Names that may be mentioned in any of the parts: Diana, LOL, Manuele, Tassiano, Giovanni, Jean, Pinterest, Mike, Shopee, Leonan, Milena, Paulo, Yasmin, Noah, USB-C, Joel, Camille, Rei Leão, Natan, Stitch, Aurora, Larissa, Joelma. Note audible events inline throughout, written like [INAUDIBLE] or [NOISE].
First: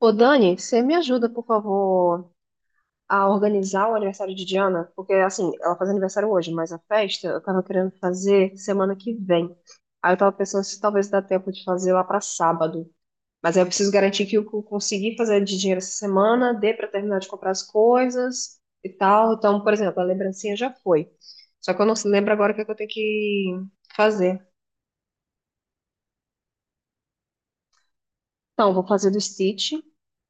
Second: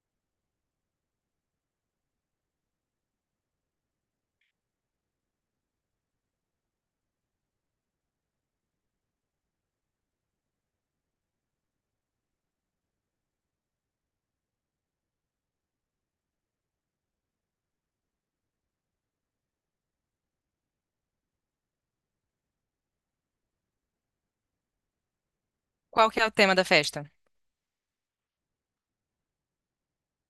Ô, Dani, você me ajuda, por favor, a organizar o aniversário de Diana? Porque, assim, ela faz aniversário hoje, mas a festa eu tava querendo fazer semana que vem. Aí eu tava pensando se talvez dá tempo de fazer lá pra sábado. Mas aí eu preciso garantir que consegui fazer de dinheiro essa semana, dê pra terminar de comprar as coisas e tal. Então, por exemplo, a lembrancinha já foi. Só que eu não lembro agora o que é que eu tenho que fazer. Qual que é o tema da festa? Então, eu vou fazer do Stitch.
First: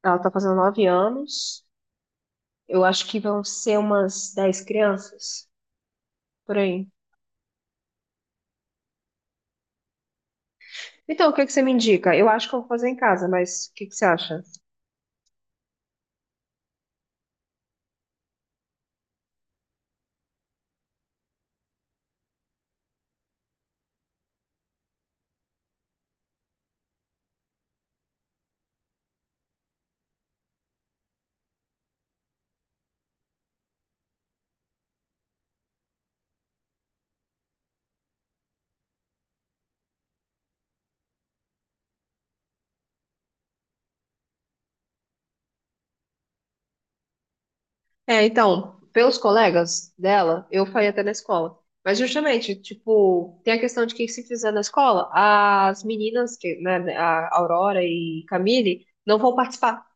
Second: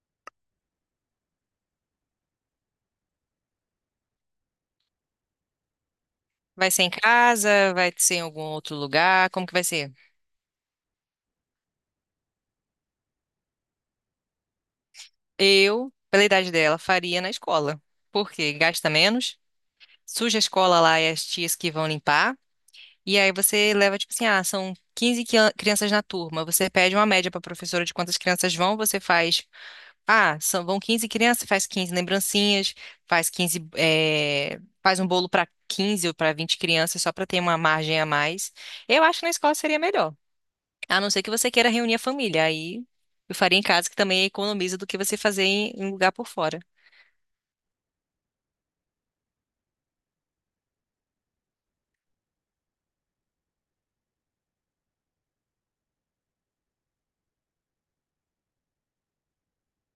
Ela tá fazendo 9 anos. Eu acho que vão ser umas 10 crianças por Vai ser aí. em casa? Vai ser em algum outro lugar? Como que vai ser? Então, o que que você me indica? Eu acho que eu vou fazer em casa, mas o que que você acha? Eu, pela idade dela, faria na escola. Porque gasta menos, suja a escola lá e as tias que vão limpar. E aí você leva, tipo assim, ah, são 15 crianças na turma. Você pede uma média para a professora de quantas crianças vão, você faz. Ah, são, vão 15 crianças, faz 15 lembrancinhas, faz 15. Faz um bolo para 15 ou para 20 crianças, só para ter uma margem a mais. Eu acho que na escola seria melhor. A não ser que você queira reunir a família, aí eu faria em casa, que também economiza do que você fazer em lugar por fora. É, então, pelos colegas dela, eu faria até na escola. Mas justamente, tipo, tem a questão de que, se fizer na escola, as meninas, que, né, a Aurora e Camille, não vão participar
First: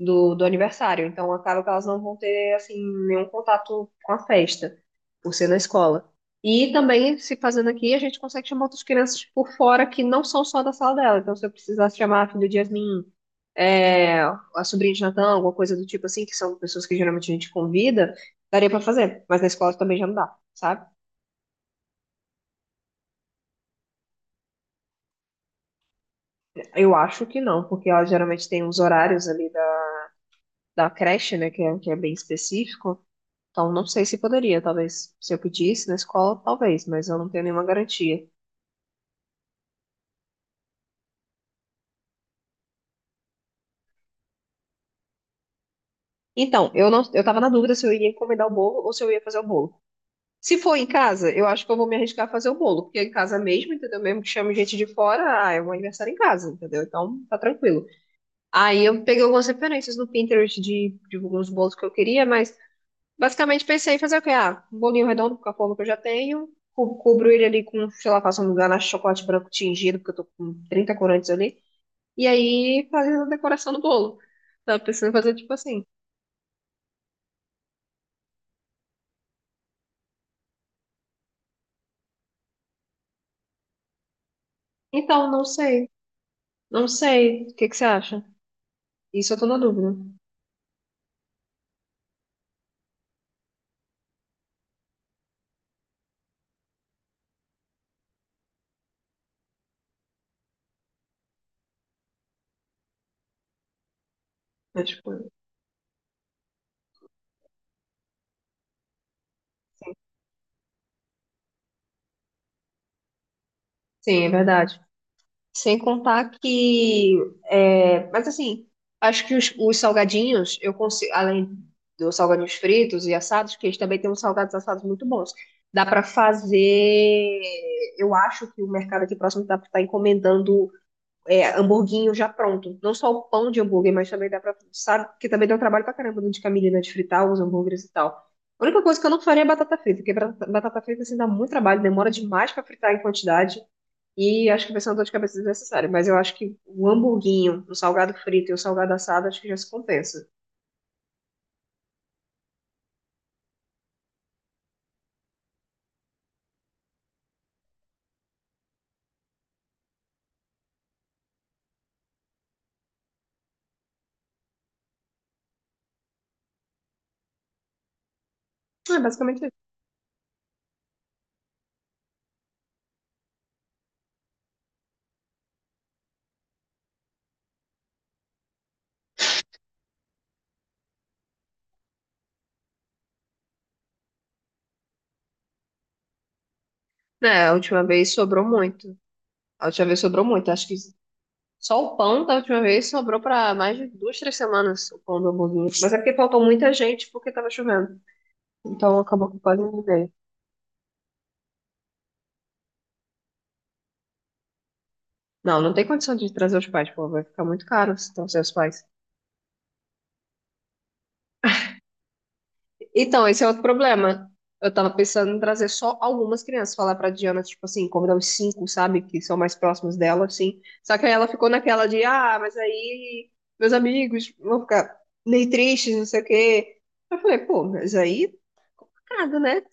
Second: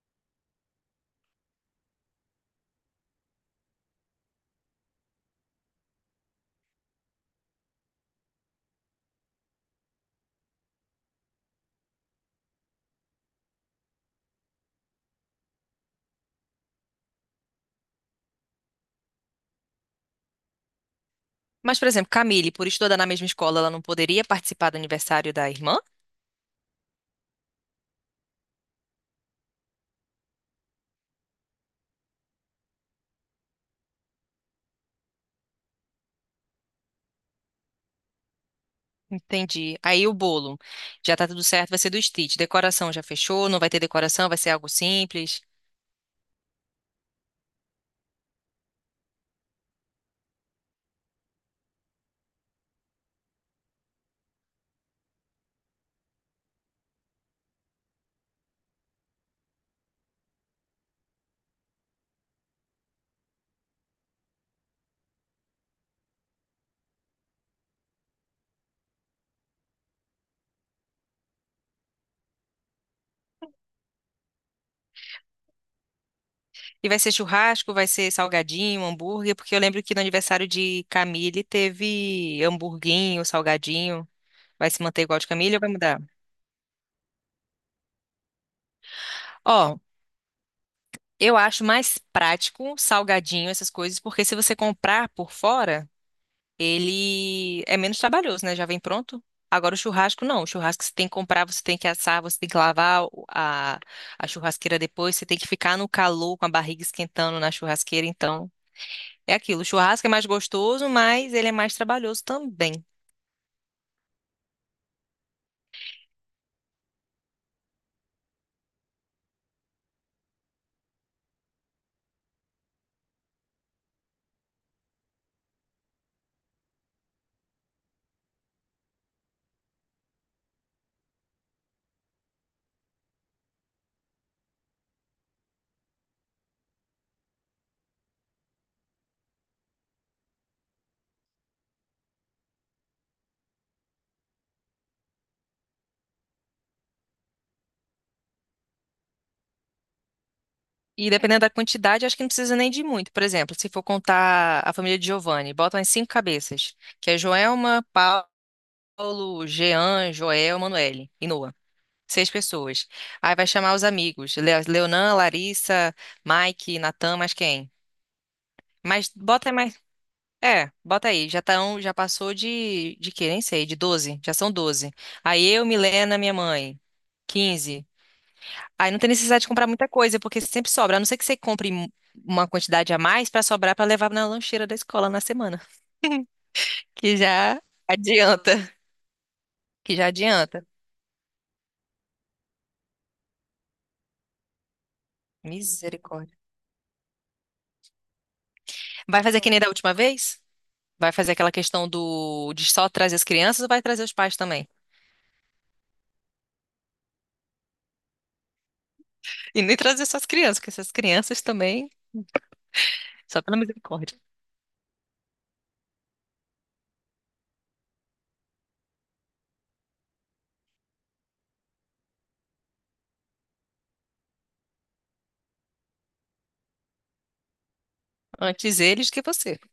do aniversário. Então acaba que elas não vão ter assim nenhum contato com a festa, por ser na escola. E também, se fazendo aqui, a gente consegue chamar outras crianças por fora que não são só da sala dela. Então, se eu precisasse chamar a filha de Yasmin, a sobrinha de Natan, alguma coisa do tipo assim, que são pessoas que geralmente a gente convida, daria pra fazer. Mas na escola também já não dá, sabe? Mas, por exemplo, Camille, por estudar na mesma escola, ela não poderia participar do aniversário da irmã? Eu acho que não, porque ela geralmente tem uns horários ali da creche, né, que é bem específico. Então, não sei se poderia, talvez, se eu pedisse na escola, talvez, mas eu não tenho nenhuma garantia. Entendi. Aí o bolo, já tá tudo certo, vai ser do Stitch. Decoração já fechou, não vai ter decoração, vai ser algo simples. Então, eu não, eu tava na dúvida se eu ia encomendar o bolo ou se eu ia fazer o bolo. Se for em casa, eu acho que eu vou me arriscar a fazer o bolo, porque é em casa mesmo, entendeu? Mesmo que chame gente de fora, ah, é um aniversário em casa, entendeu? Então, tá tranquilo. Aí eu peguei algumas referências no Pinterest de alguns bolos que eu queria, mas basicamente pensei em fazer o quê? Ah, um bolinho redondo com a forma que eu já tenho, cubro ele ali com, sei lá, faço um ganache de chocolate branco tingido, porque eu tô com 30 corantes ali. E aí fazer a decoração do bolo. Tava pensando em fazer tipo assim. E vai ser churrasco, vai ser salgadinho, hambúrguer, porque eu lembro que no aniversário de Camille teve hamburguinho, salgadinho. Vai se manter igual de Então, não Camille ou vai sei. mudar? Não sei. O que que você acha? Isso eu tô na Ó, dúvida. eu acho mais prático, salgadinho, essas coisas, porque se você comprar por fora, ele é menos trabalhoso, né? Já vem pronto. Agora o churrasco não. O churrasco você tem que comprar, você tem que assar, você tem que lavar a churrasqueira Mas, tipo, depois, você tem que ficar no calor com a barriga esquentando na churrasqueira. Então, é aquilo. O sim. churrasco é mais gostoso, mas ele é mais trabalhoso também. Sim, é verdade. Sem contar que. É, mas assim, acho que os salgadinhos, eu consigo, além dos salgadinhos fritos e assados, que eles também têm uns salgados assados muito bons. Dá pra fazer. Eu acho que o mercado aqui próximo dá pra estar encomendando, hamburguinho já pronto. Não só o pão de hambúrguer, mas também dá pra. Sabe? Porque também deu trabalho pra caramba, né, de camelina de fritar os hambúrgueres e tal. A única coisa que eu não faria é batata frita, porque batata frita assim dá muito trabalho, demora demais pra fritar em quantidade. E acho que vai ser uma dor de cabeça desnecessária. Mas eu acho que o hamburguinho, o salgado frito e o salgado assado, acho que já se compensa. E dependendo da quantidade, acho que não precisa nem de muito. Por exemplo, se for contar a família de Giovanni, bota umas cinco cabeças, que é Joelma, Paulo, Jean, Joel, Manuele e Noah. Seis pessoas. Aí vai chamar os amigos. Leonan, Larissa, Mike, Natan, mais quem? É Mas basicamente bota isso. mais. É, bota aí. Já tão, já passou de quê? Nem sei, de 12. Já são 12. Aí eu, Milena, minha mãe. 15. Aí não tem necessidade de comprar muita coisa, porque sempre sobra. A não ser que você compre uma quantidade a mais para sobrar para levar na lancheira da escola na semana. Que É, a já última vez sobrou adianta. muito. A última Que vez já sobrou muito. adianta. Acho que só o pão da última vez sobrou pra mais de 2, 3 semanas, o pão do hamburguinho. Mas é porque Misericórdia. faltou muita gente porque tava chovendo. Então Vai acabou que fazer que nem quase da não última veio. vez? Vai fazer aquela questão do de só trazer as crianças ou vai trazer os pais também? Não, não tem condição de trazer os pais, pô, vai ficar muito caro se trazer os pais. E nem trazer só as crianças, porque essas crianças também, Então, só esse é pela outro misericórdia. problema. Eu tava pensando em trazer só algumas crianças, falar pra Diana, tipo assim, convidar os cinco, sabe, que são mais próximos dela, assim. Só que aí ela ficou naquela de, ah, mas aí meus amigos vão ficar meio tristes, não sei o quê. Eu falei, pô, mas aí, é Antes eles que complicado, você. né?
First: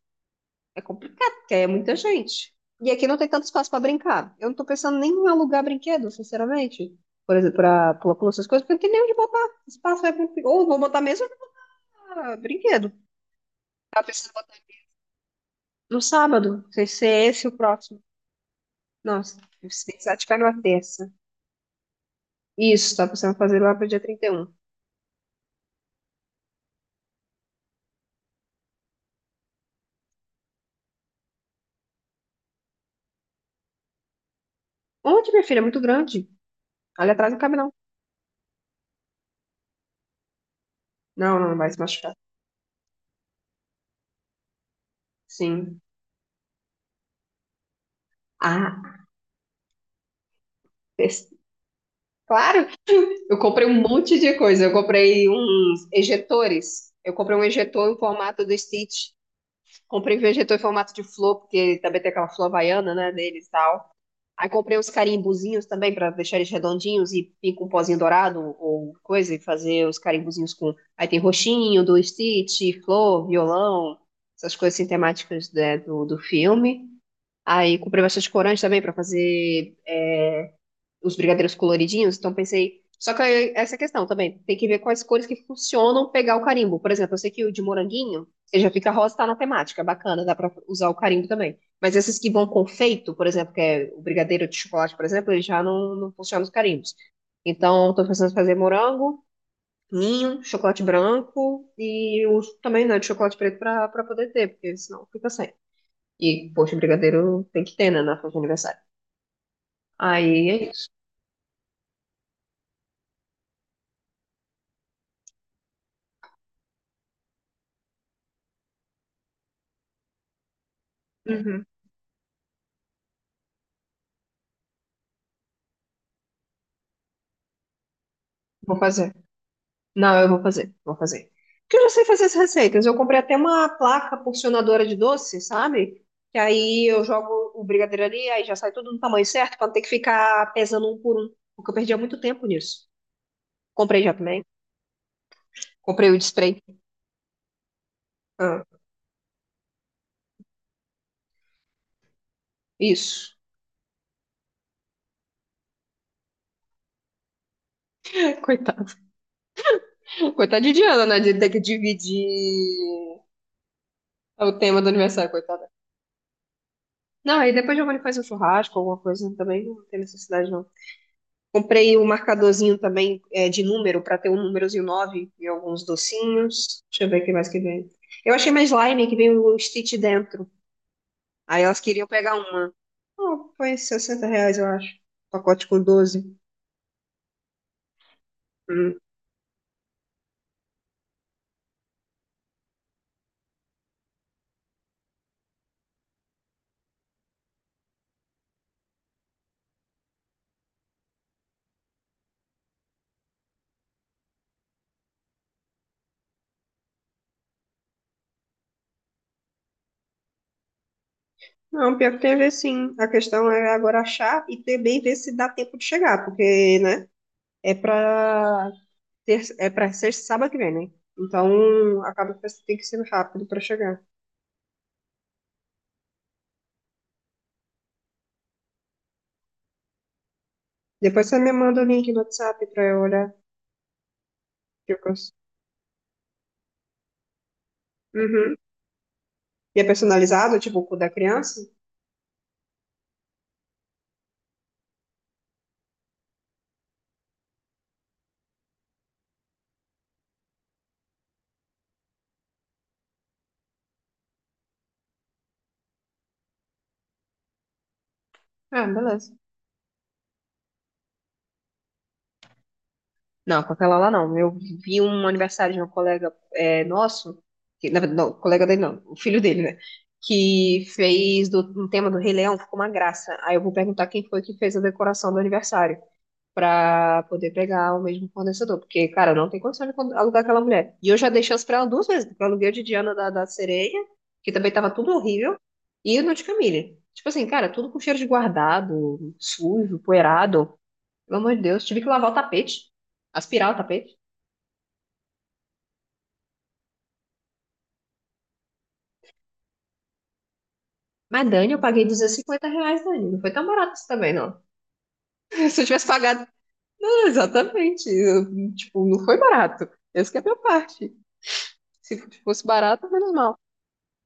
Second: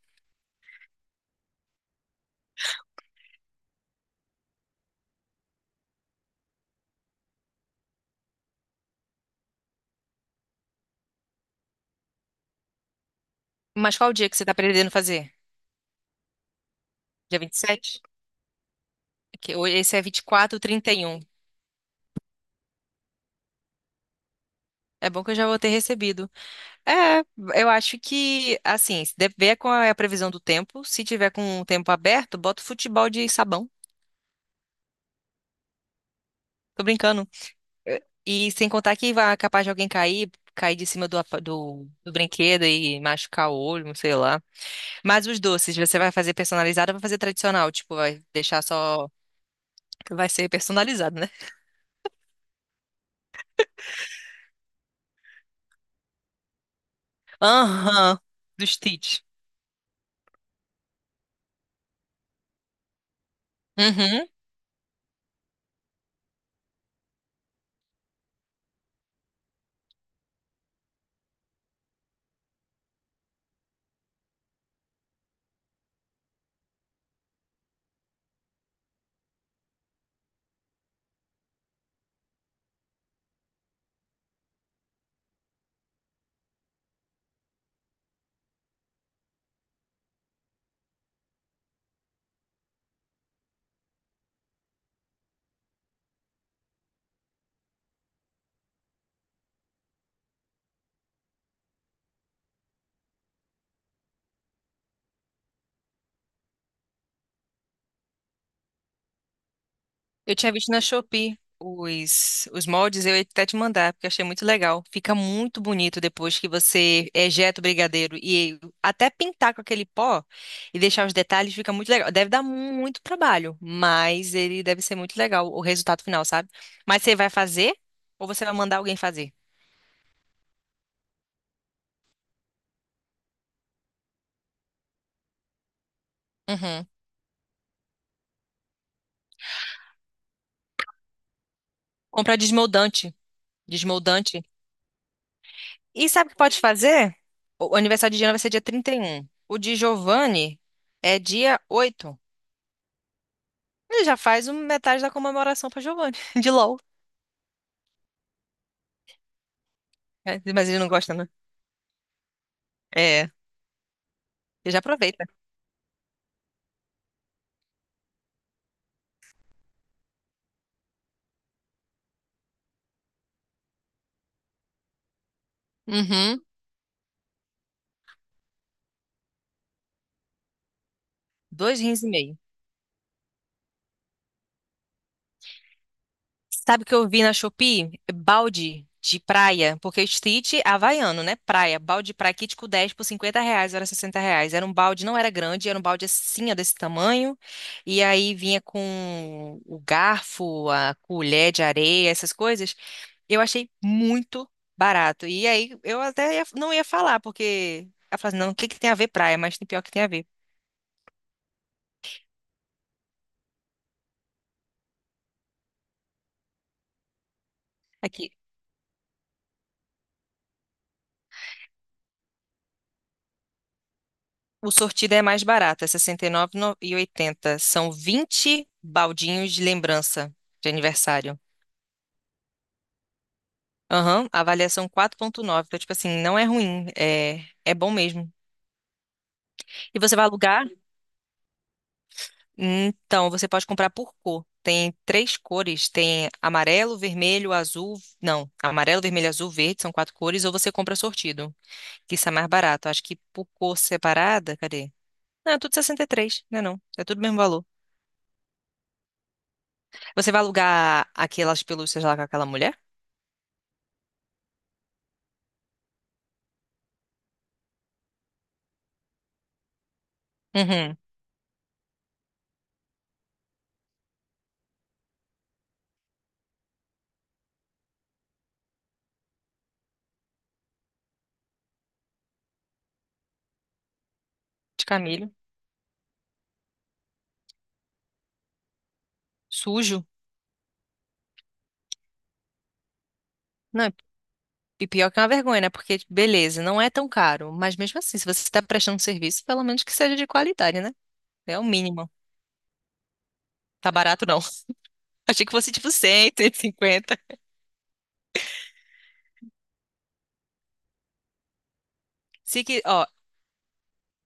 É complicado, porque aí é muita gente. E aqui não tem tanto espaço para brincar. Eu não tô pensando nem em alugar brinquedo, sinceramente. Por exemplo, para pula-pula, essas coisas, porque não tem nem onde botar. Espaço é complicado. Ou vou botar mesmo ou vou botar brinquedo. Mas Tá qual o dia pensando que você está botar pretendendo fazer? no sábado. Não sei se é Dia esse o próximo. 27? Nossa, Que hoje- se Esse é pensar, vinte e tiver quatro, numa trinta e terça. um? Isso, tá pensando em fazer lá pro dia 31. É bom que eu já vou ter recebido. É, eu acho que, assim, se deve ver qual é a previsão do tempo. Se tiver com o tempo aberto, bota o futebol de sabão. Onde, minha filha? É muito grande. Tô Ali brincando. atrás não cabe, não. É. E sem contar que vai capaz de alguém cair, cair de cima do, Não, apa- não, vai se do, do machucar. brinquedo e machucar o olho, sei lá. Mas os doces, Sim. você vai fazer personalizado ou vai fazer tradicional? Tipo, vai deixar Ah, só. Vai ser personalizado, esse- né? Claro. Eu comprei um monte de coisa. Eu comprei uns ejetores. Eu comprei um ejetor em Aham, formato do do Stitch. Stitch. Comprei um ejetor em formato de flor, porque também tem aquela flor havaiana, né, deles e tal. Uhum. Aí comprei uns carimbuzinhos também para deixar eles redondinhos e vir com um pozinho dourado ou coisa e fazer os carimbuzinhos com. Aí tem roxinho do Stitch, flor, violão, essas coisas assim, temáticas, né, do filme. Aí comprei bastante corante também para fazer os brigadeiros coloridinhos, então pensei. Só que aí, essa questão também, tem que ver quais cores que funcionam pegar o carimbo. Por exemplo, eu sei que o de moranguinho, ele já fica rosa, tá na temática, bacana, dá pra usar o carimbo também. Mas esses que vão com feito, por exemplo, que é o brigadeiro de chocolate, por exemplo, ele já não, não funciona os carimbos. Então, tô pensando em fazer morango, ninho, chocolate branco e o também, né, de chocolate preto pra poder ter, porque senão fica sem. E, poxa, brigadeiro tem que ter, né, na festa de aniversário. Eu Aí tinha é visto na isso. Shopee os moldes, eu ia até te mandar, porque eu achei muito legal. Fica muito bonito depois que você ejeta o brigadeiro e até pintar com aquele pó e deixar os detalhes, Uhum. fica muito legal. Deve dar muito trabalho, mas ele deve ser muito legal, o resultado final, sabe? Mas você vai fazer ou você vai Vou mandar alguém fazer. fazer? Não, eu vou fazer, vou fazer. Porque eu já sei fazer as receitas. Eu comprei até uma placa porcionadora de doce, sabe? Que aí Uhum. eu jogo o brigadeiro ali, aí já sai tudo no tamanho certo, pra não ter que ficar pesando um por um. Porque eu perdia muito Comprar tempo nisso. desmoldante. Comprei já Desmoldante. também. E Comprei o de sabe o que pode spray. fazer? O aniversário de Diana vai ser dia Ah, 31. O de Giovanni é dia 8. isso. Ele já faz metade da comemoração pra Giovanni, [LAUGHS] de LOL. [LAUGHS] Coitada. É, Coitada mas de ele não Diana, gosta, né? né? De ter que dividir É, ele o já tema do aproveita. aniversário, coitada. Não, aí depois Giovanni faz um churrasco, alguma coisa também. Não tem necessidade, não. Comprei o marcadorzinho também, é, de número, para ter o númerozinho 9 e alguns Uhum. docinhos. Deixa eu ver o que mais que vem. Eu achei mais slime que vem o Stitch dentro. Aí Dois elas rins queriam e pegar meio. uma. Ah, foi R$ 60, eu acho. Pacote com 12. Sabe o que eu vi na Shopee? Balde Hum. de praia, porque street é havaiano, né? Praia. Balde de praia, kit com 10 por R$ 50, era R$ 60. Era um balde, não era grande, era um balde assim, ó, desse tamanho. E aí vinha com o garfo, a colher de areia, essas coisas. Eu achei muito barato. E aí eu até não ia falar, porque ela falou assim, não, o que que tem a ver praia? Mas tem pior que tem a ver. Não, pior que tem a ver sim. A questão é agora achar e também ver se dá tempo de chegar, porque, né, é Aqui, pra ter, é pra ser sábado que vem, né? Então, acaba que tem que ser rápido pra chegar. o sortido é mais barato, é R$ 69,80. São 20 baldinhos de lembrança de Depois você aniversário. me manda o link no WhatsApp pra eu olhar. Aham, avaliação que eu cons- 4.9. Então, tipo assim, não é ruim, é bom mesmo. Uhum. E é E você vai personalizado, alugar? tipo o cu da criança? Então, você pode comprar por cor. Tem três cores, tem amarelo, vermelho, azul. Não, amarelo, vermelho, azul, verde, são quatro cores, ou você compra sortido, que isso é mais barato. Acho que por cor separada, cadê? Não, é tudo 63, né não? É tudo o mesmo valor. Ah, beleza. Você vai alugar aquelas pelúcias lá com aquela mulher? Não, com aquela lá não. Eu vi um aniversário de um colega, é, nosso, que, na verdade, não, colega dele não, o filho dele, né? Que Uhum. fez do, um tema do Rei Leão, ficou uma graça. Aí eu vou perguntar quem foi que fez a decoração do aniversário, pra poder pegar o mesmo fornecedor. Porque, cara, não tem condição de alugar aquela mulher. E eu já dei chance pra ela duas vezes, porque eu aluguei o de Diana da Sereia, que também De tava tudo camelo. horrível, e o no de Camille. Tipo assim, cara, tudo com cheiro de guardado, sujo, Sujo. poeirado. Pelo amor de Deus, tive que lavar o tapete, aspirar o Não, tapete. e pior que é uma vergonha, né? Porque, beleza, não é tão caro. Mas mesmo assim, se você está prestando serviço, pelo menos que seja de qualidade, né? Mas, É o Dani, eu paguei mínimo. R$ 250, Dani. Não foi tão Tá barato isso barato, também, não. não. [LAUGHS] Achei que [LAUGHS] fosse Se eu tipo tivesse 100, pagado. cento e [LAUGHS] cinquenta. Ah, exatamente. Eu, tipo, não foi barato. Essa que é a minha parte. Se Se fosse que, ó, barato, menos mal.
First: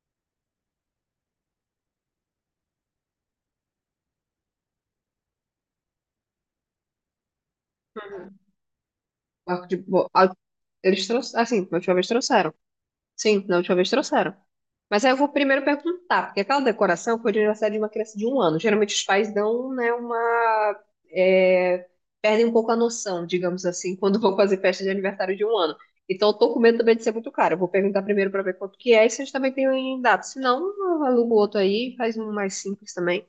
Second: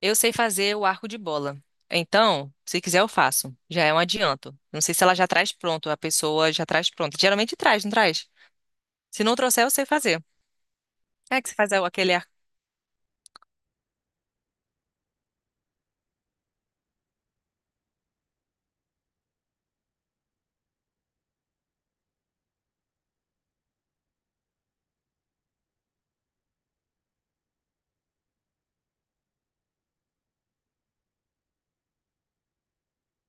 eu sei fazer o arco de bola. Então, se quiser, eu faço. Já é um adianto. Não sei se ela já traz pronto, a pessoa já traz pronto. Geralmente traz, não traz? Se não trouxer, O eu de. sei Bo- fazer. a- Eles É trouxeram. que você Assim, faz na última vez aquele arco. trouxeram. Sim, na última vez trouxeram. Mas aí eu vou primeiro perguntar, porque aquela decoração foi de aniversário de uma criança de 1 ano. Geralmente os pais dão, né, uma. É, perdem um pouco a noção, digamos assim, quando vão fazer festa de aniversário de 1 ano. Então eu tô com medo também de ser muito caro. Eu vou perguntar primeiro pra ver quanto que é, e se eles também têm data. Se não, eu alugo outro aí, faz um mais simples também.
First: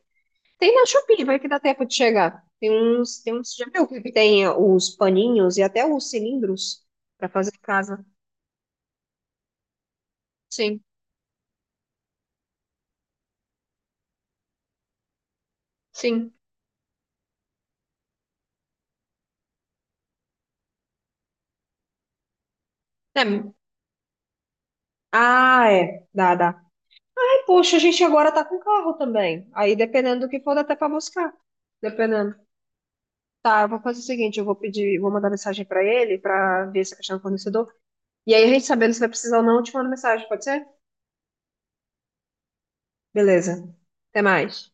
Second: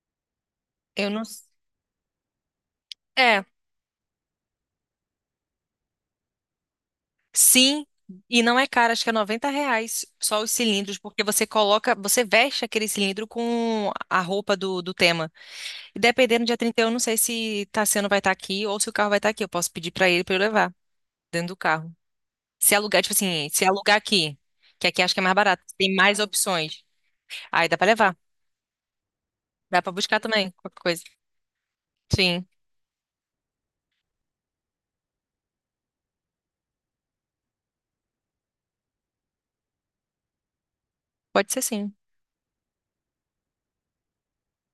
Tem na Eu Shopee, não. vai que dá tempo de chegar. Tem É, uns, já viu que tem os paninhos e até os cilindros para fazer em sim, casa. e não é caro, acho que é R$ 90 só os Sim, cilindros, porque você coloca, você veste aquele cilindro com a roupa do tema. E sim. dependendo do dia 31, eu não sei se Tassiano vai estar aqui ou se o carro vai estar aqui. Eu posso pedir para ele para eu levar dentro do carro. Se alugar, tipo É, assim, se alugar aqui, que aqui acho que é mais barato, ah, tem é, mais dá, dá. opções. Ai, Aí poxa, dá a para gente levar, agora tá com carro também. Aí, dá para buscar dependendo do que também, for, dá até qualquer pra coisa. buscar. Dependendo. Sim, Tá, eu vou fazer o seguinte, eu vou pedir, vou mandar mensagem pra ele pra ver se é questão do fornecedor. E aí, a gente sabendo se vai precisar ou não, eu te mando mensagem, pode ser? pode ser sim. Beleza. Até mais.